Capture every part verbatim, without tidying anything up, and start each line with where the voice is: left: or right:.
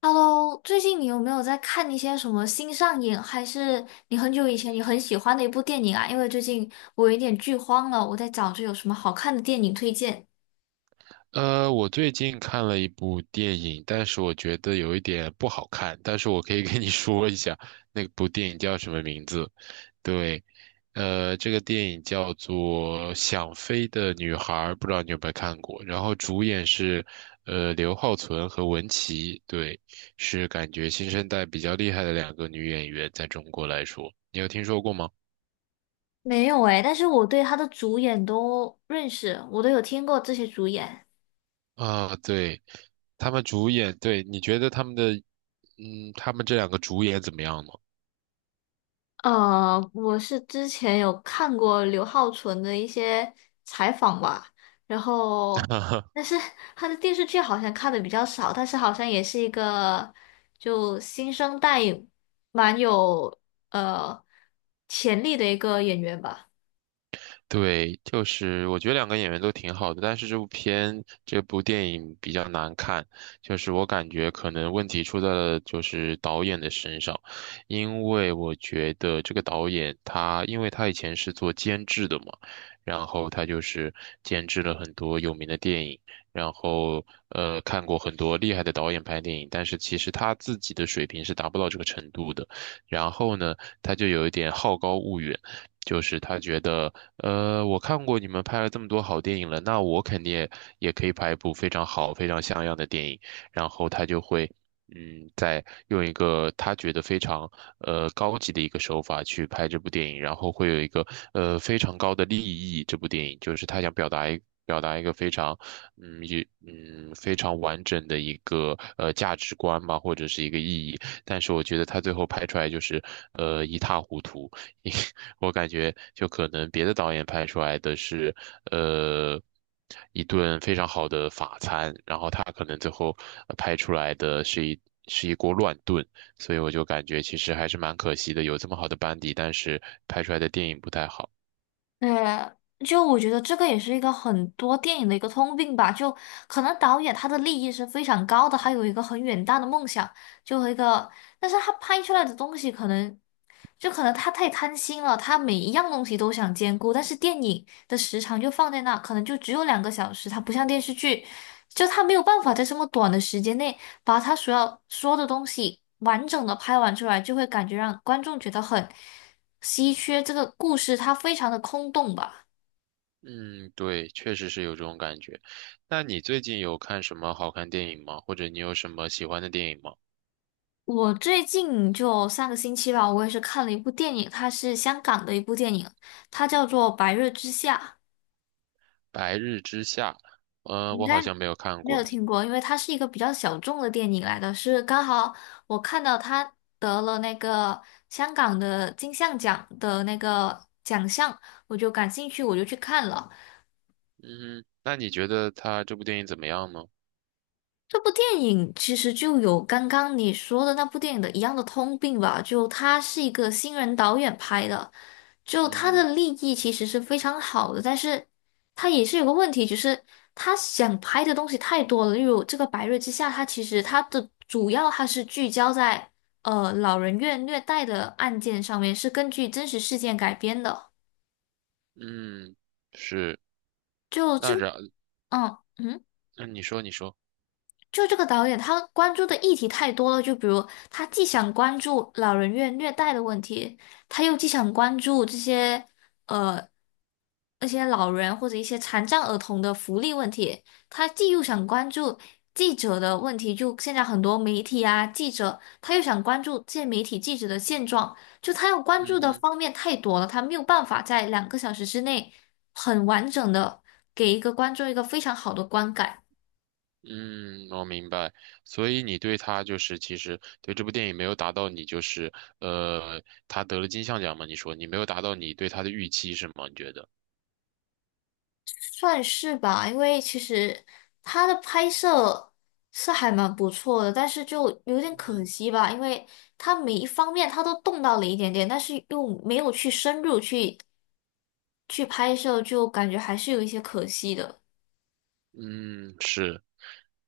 left: Hello，最近你有没有在看一些什么新上映，还是你很久以前你很喜欢的一部电影啊？因为最近我有点剧荒了，我在找着有什么好看的电影推荐。
right: 呃，我最近看了一部电影，但是我觉得有一点不好看，但是我可以 跟你说一下，那部电影叫什么名字？对。呃，这个电影叫做《想飞的女孩》，不知道你有没有看过？然后主演是，呃，刘浩存和文淇，对，是感觉新生代比较厉害的两个女演员，在中国来说，你有听说过吗？
left: 没有诶，但是我对他的主演都认识，我都有听过这些主演。
right: 啊，对，他们主演，对，你觉得他们的，嗯，他们这两个主演怎么样呢？
left: 呃，我是之前有看过刘浩存的一些采访吧，然后，但是他的电视剧好像看的比较少，但是好像也是一个就新生代蛮有呃潜力的一个演员吧。
right: 对，就是我觉得两个演员都挺好的，但是这部片这部电影比较难看，就是我感觉可能问题出在了就是导演的身上，因为我觉得这个导演他，因为他以前是做监制的嘛，然后他就是监制了很多有名的电影，然后呃看过很多厉害的导演拍电影，但是其实他自己的水平是达不到这个程度的，然后呢，他就有一点好高骛远。就是他觉得，呃，我看过你们拍了这么多好电影了，那我肯定也也可以拍一部非常好、非常像样的电影。然后他就会，嗯，在用一个他觉得非常呃高级的一个手法去拍这部电影，然后会有一个呃非常高的利益。这部电影就是他想表达一表达一个非常，嗯，也嗯非常完整的一个呃价值观吧，或者是一个意义。但是我觉得他最后拍出来就是呃一塌糊涂。我感觉就可能别的导演拍出来的是，呃，一顿非常好的法餐，然后他可能最后呃拍出来的是一是一锅乱炖，所以我就感觉其实还是蛮可惜的，有这么好的班底，但是拍出来的电影不太好。
left: 呃，就我觉得这个也是一个很多电影的一个通病吧，就可能导演他的利益是非常高的，他有一个很远大的梦想，就和一个，但是他拍出来的东西可能，就可能他太贪心了，他每一样东西都想兼顾，但是电影的时长就放在那，可能就只有两个小时，它不像电视剧，就他没有办法在这么短的时间内把他所要说的东西完整的拍完出来，就会感觉让观众觉得很。稀缺这个故事它非常的空洞吧。
right: 嗯，对，确实是有这种感觉。那你最近有看什么好看电影吗？或者你有什么喜欢的电影吗？
left: 我最近就上个星期吧，我也是看了一部电影，它是香港的一部电影，它叫做《白日之下》，
right: 《白日之下》，呃，
left: 你应
right: 我好
left: 该
right: 像没有看
left: 没
right: 过
left: 有
right: 诶。
left: 听过，因为它是一个比较小众的电影来的，是刚好我看到它得了那个香港的金像奖的那个奖项，我就感兴趣，我就去看了。
right: 嗯，那你觉得他这部电影怎么样呢？
left: 这部电影其实就有刚刚你说的那部电影的一样的通病吧，就他是一个新人导演拍的，就
right: 嗯
left: 他
right: 哼。
left: 的立意其实是非常好的，但是他也是有个问题，就是他想拍的东西太多了，例如这个《白日之下》，它其实它的主要它是聚焦在呃老人院虐待的案件上面，是根据真实事件改编的，
right: 嗯，是。
left: 就这
right: 那
left: 个，
right: 然，
left: 嗯嗯。
right: 那你说，你说，
left: 就这个导演，他关注的议题太多了。就比如，他既想关注老人院虐待的问题，他又既想关注这些呃那些老人或者一些残障儿童的福利问题，他既又想关注记者的问题，就现在很多媒体啊记者，他又想关注这些媒体记者的现状，就他要关注
right: 嗯
left: 的
right: 哼。
left: 方面太多了，他没有办法在两个小时之内很完整的给一个观众一个非常好的观感。
right: 嗯，我明白。所以你对他就是，其实对这部电影没有达到你就是，呃，他得了金像奖嘛？你说你没有达到你对他的预期是吗？你觉得？
left: 算是吧，因为其实它的拍摄是还蛮不错的，但是就有点可
right: 嗯
left: 惜吧，因为它每一方面它都动到了一点点，但是又没有去深入去去拍摄，就感觉还是有一些可惜的。
right: 嗯，是。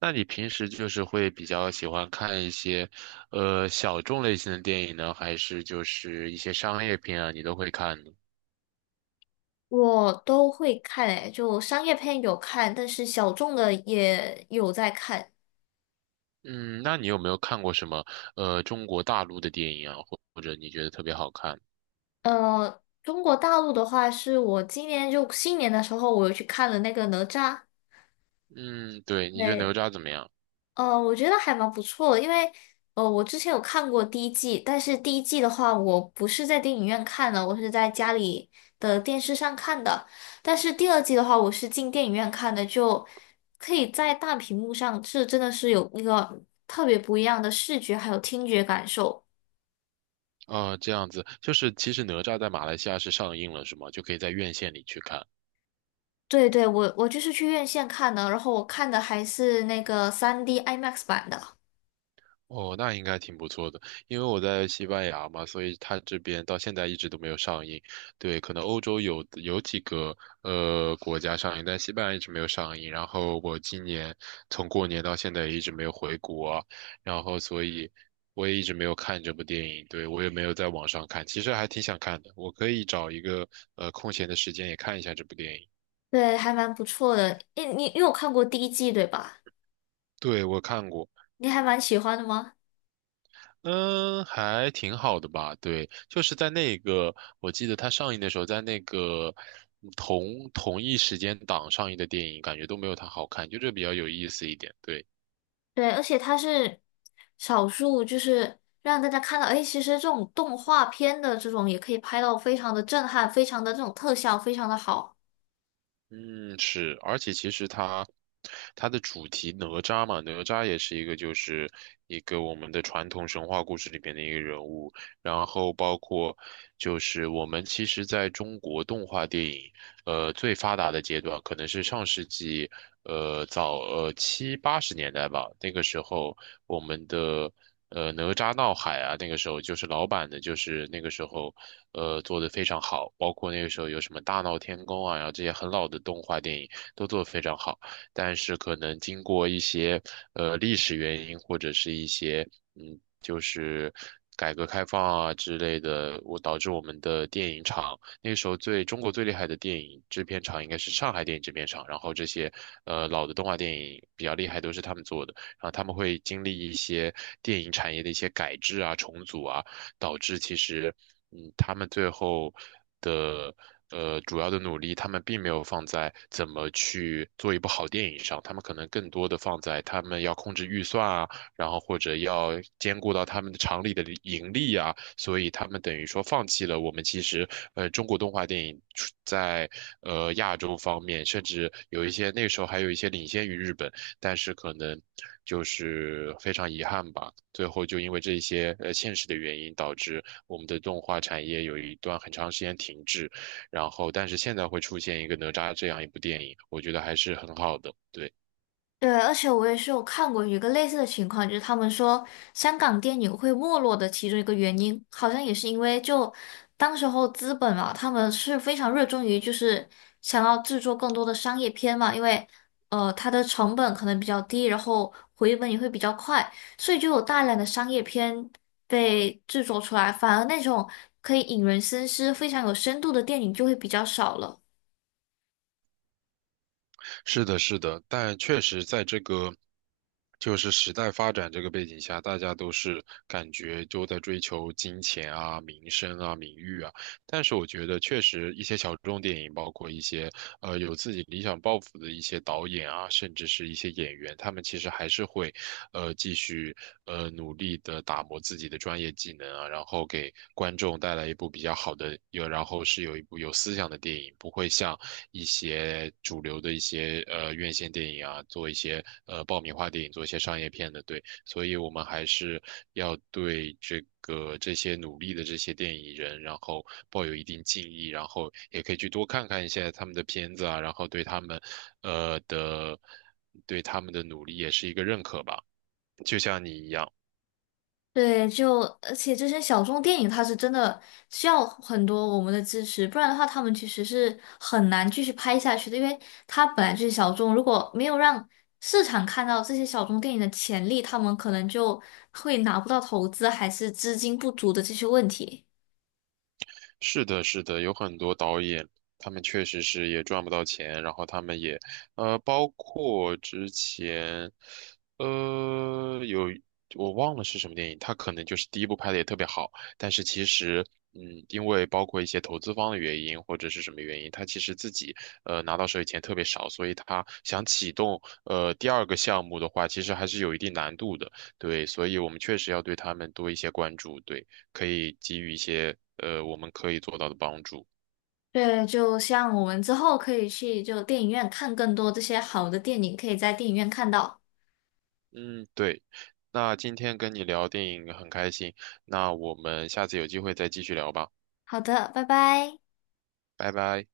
right: 那你平时就是会比较喜欢看一些，呃，小众类型的电影呢，还是就是一些商业片啊，你都会看呢？
left: 我都会看诶，就商业片有看，但是小众的也有在看。
right: 嗯，那你有没有看过什么呃中国大陆的电影啊，或或者你觉得特别好看？
left: 呃，中国大陆的话，是我今年就新年的时候，我有去看了那个哪吒。
right: 嗯，对，你觉得哪
left: 对
right: 吒怎么样？
left: 呃，我觉得还蛮不错的，因为呃，我之前有看过第一季，但是第一季的话，我不是在电影院看的，我是在家里的电视上看的。但是第二季的话，我是进电影院看的，就可以在大屏幕上，这真的是有一个特别不一样的视觉还有听觉感受。
right: 啊、这样子，就是其实哪吒在马来西亚是上映了，是吗？就可以在院线里去看。
left: 对对，我我就是去院线看的，然后我看的还是那个三 d I MAX 版的，
right: 哦，那应该挺不错的，因为我在西班牙嘛，所以它这边到现在一直都没有上映。对，可能欧洲有有几个呃国家上映，但西班牙一直没有上映。然后我今年从过年到现在也一直没有回国啊，然后所以我也一直没有看这部电影。对，我也没有在网上看，其实还挺想看的，我可以找一个呃空闲的时间也看一下这部电影。
left: 对，还蛮不错的。诶，你你有看过第一季对吧？
right: 对，我看过。
left: 你还蛮喜欢的吗？
right: 嗯，还挺好的吧？对，就是在那个，我记得它上映的时候，在那个嗯同同一时间档上映的电影，感觉都没有它好看，就这比较有意思一点。对。
left: 对，而且它是少数，就是让大家看到，哎，其实这种动画片的这种也可以拍到非常的震撼，非常的这种特效非常的好。
right: 嗯，是，而且其实它它的主题哪吒嘛，哪吒也是一个就是一个我们的传统神话故事里面的一个人物，然后包括就是我们其实在中国动画电影呃最发达的阶段，可能是上世纪呃早呃七八十年代吧，那个时候我们的。呃，哪吒闹海啊，那个时候就是老版的，就是那个时候，呃，做的非常好，包括那个时候有什么大闹天宫啊，然后这些很老的动画电影都做得非常好，但是可能经过一些呃历史原因或者是一些嗯，就是改革开放啊之类的，我导致我们的电影厂那个时候最中国最厉害的电影制片厂应该是上海电影制片厂，然后这些呃老的动画电影比较厉害都是他们做的。然后他们会经历一些电影产业的一些改制啊、重组啊，导致其实，嗯，他们最后的呃主要的努力，他们并没有放在怎么去做一部好电影上，他们可能更多的放在他们要控制预算啊，然后或者要兼顾到他们的厂里的利盈利啊，所以他们等于说放弃了我们其实呃中国动画电影出在呃亚洲方面，甚至有一些那时候还有一些领先于日本，但是可能就是非常遗憾吧，最后就因为这一些呃现实的原因，导致我们的动画产业有一段很长时间停滞，然后但是现在会出现一个哪吒这样一部电影，我觉得还是很好的，对。
left: 对，而且我也是有看过一个类似的情况，就是他们说香港电影会没落的其中一个原因，好像也是因为就当时候资本嘛，他们是非常热衷于就是想要制作更多的商业片嘛，因为呃它的成本可能比较低，然后回本也会比较快，所以就有大量的商业片被制作出来，反而那种可以引人深思、非常有深度的电影就会比较少了。
right: 是的，是的，但确实在这个就是时代发展这个背景下，大家都是感觉都在追求金钱啊、名声啊、名誉啊。但是我觉得，确实一些小众电影，包括一些呃有自己理想抱负的一些导演啊，甚至是一些演员，他们其实还是会呃继续呃努力的打磨自己的专业技能啊，然后给观众带来一部比较好的，有然后是有一部有思想的电影，不会像。一些主流的一些呃院线电影啊，做一些呃爆米花电影，做一些商业片的，对，所以我们还是要对这个这些努力的这些电影人，然后抱有一定敬意，然后也可以去多看看一些他们的片子啊，然后对他们呃的对他们的努力也是一个认可吧，就像你一样。
left: 对，就而且这些小众电影，它是真的需要很多我们的支持，不然的话，他们其实是很难继续拍下去的，因为它本来就是小众，如果没有让市场看到这些小众电影的潜力，他们可能就会拿不到投资，还是资金不足的这些问题。
right: 是的，是的，有很多导演，他们确实是也赚不到钱，然后他们也，呃，包括之前，呃，有我忘了是什么电影，他可能就是第一部拍的也特别好，但是其实，嗯，因为包括一些投资方的原因或者是什么原因，他其实自己呃拿到手里钱特别少，所以他想启动呃第二个项目的话，其实还是有一定难度的，对，所以我们确实要对他们多一些关注，对。可以给予一些呃我们可以做到的帮助。
left: 对，就像我们之后可以去就电影院看更多这些好的电影，可以在电影院看到。
right: 嗯，对。那今天跟你聊电影很开心，那我们下次有机会再继续聊吧，
left: 好的，拜拜。
right: 拜拜。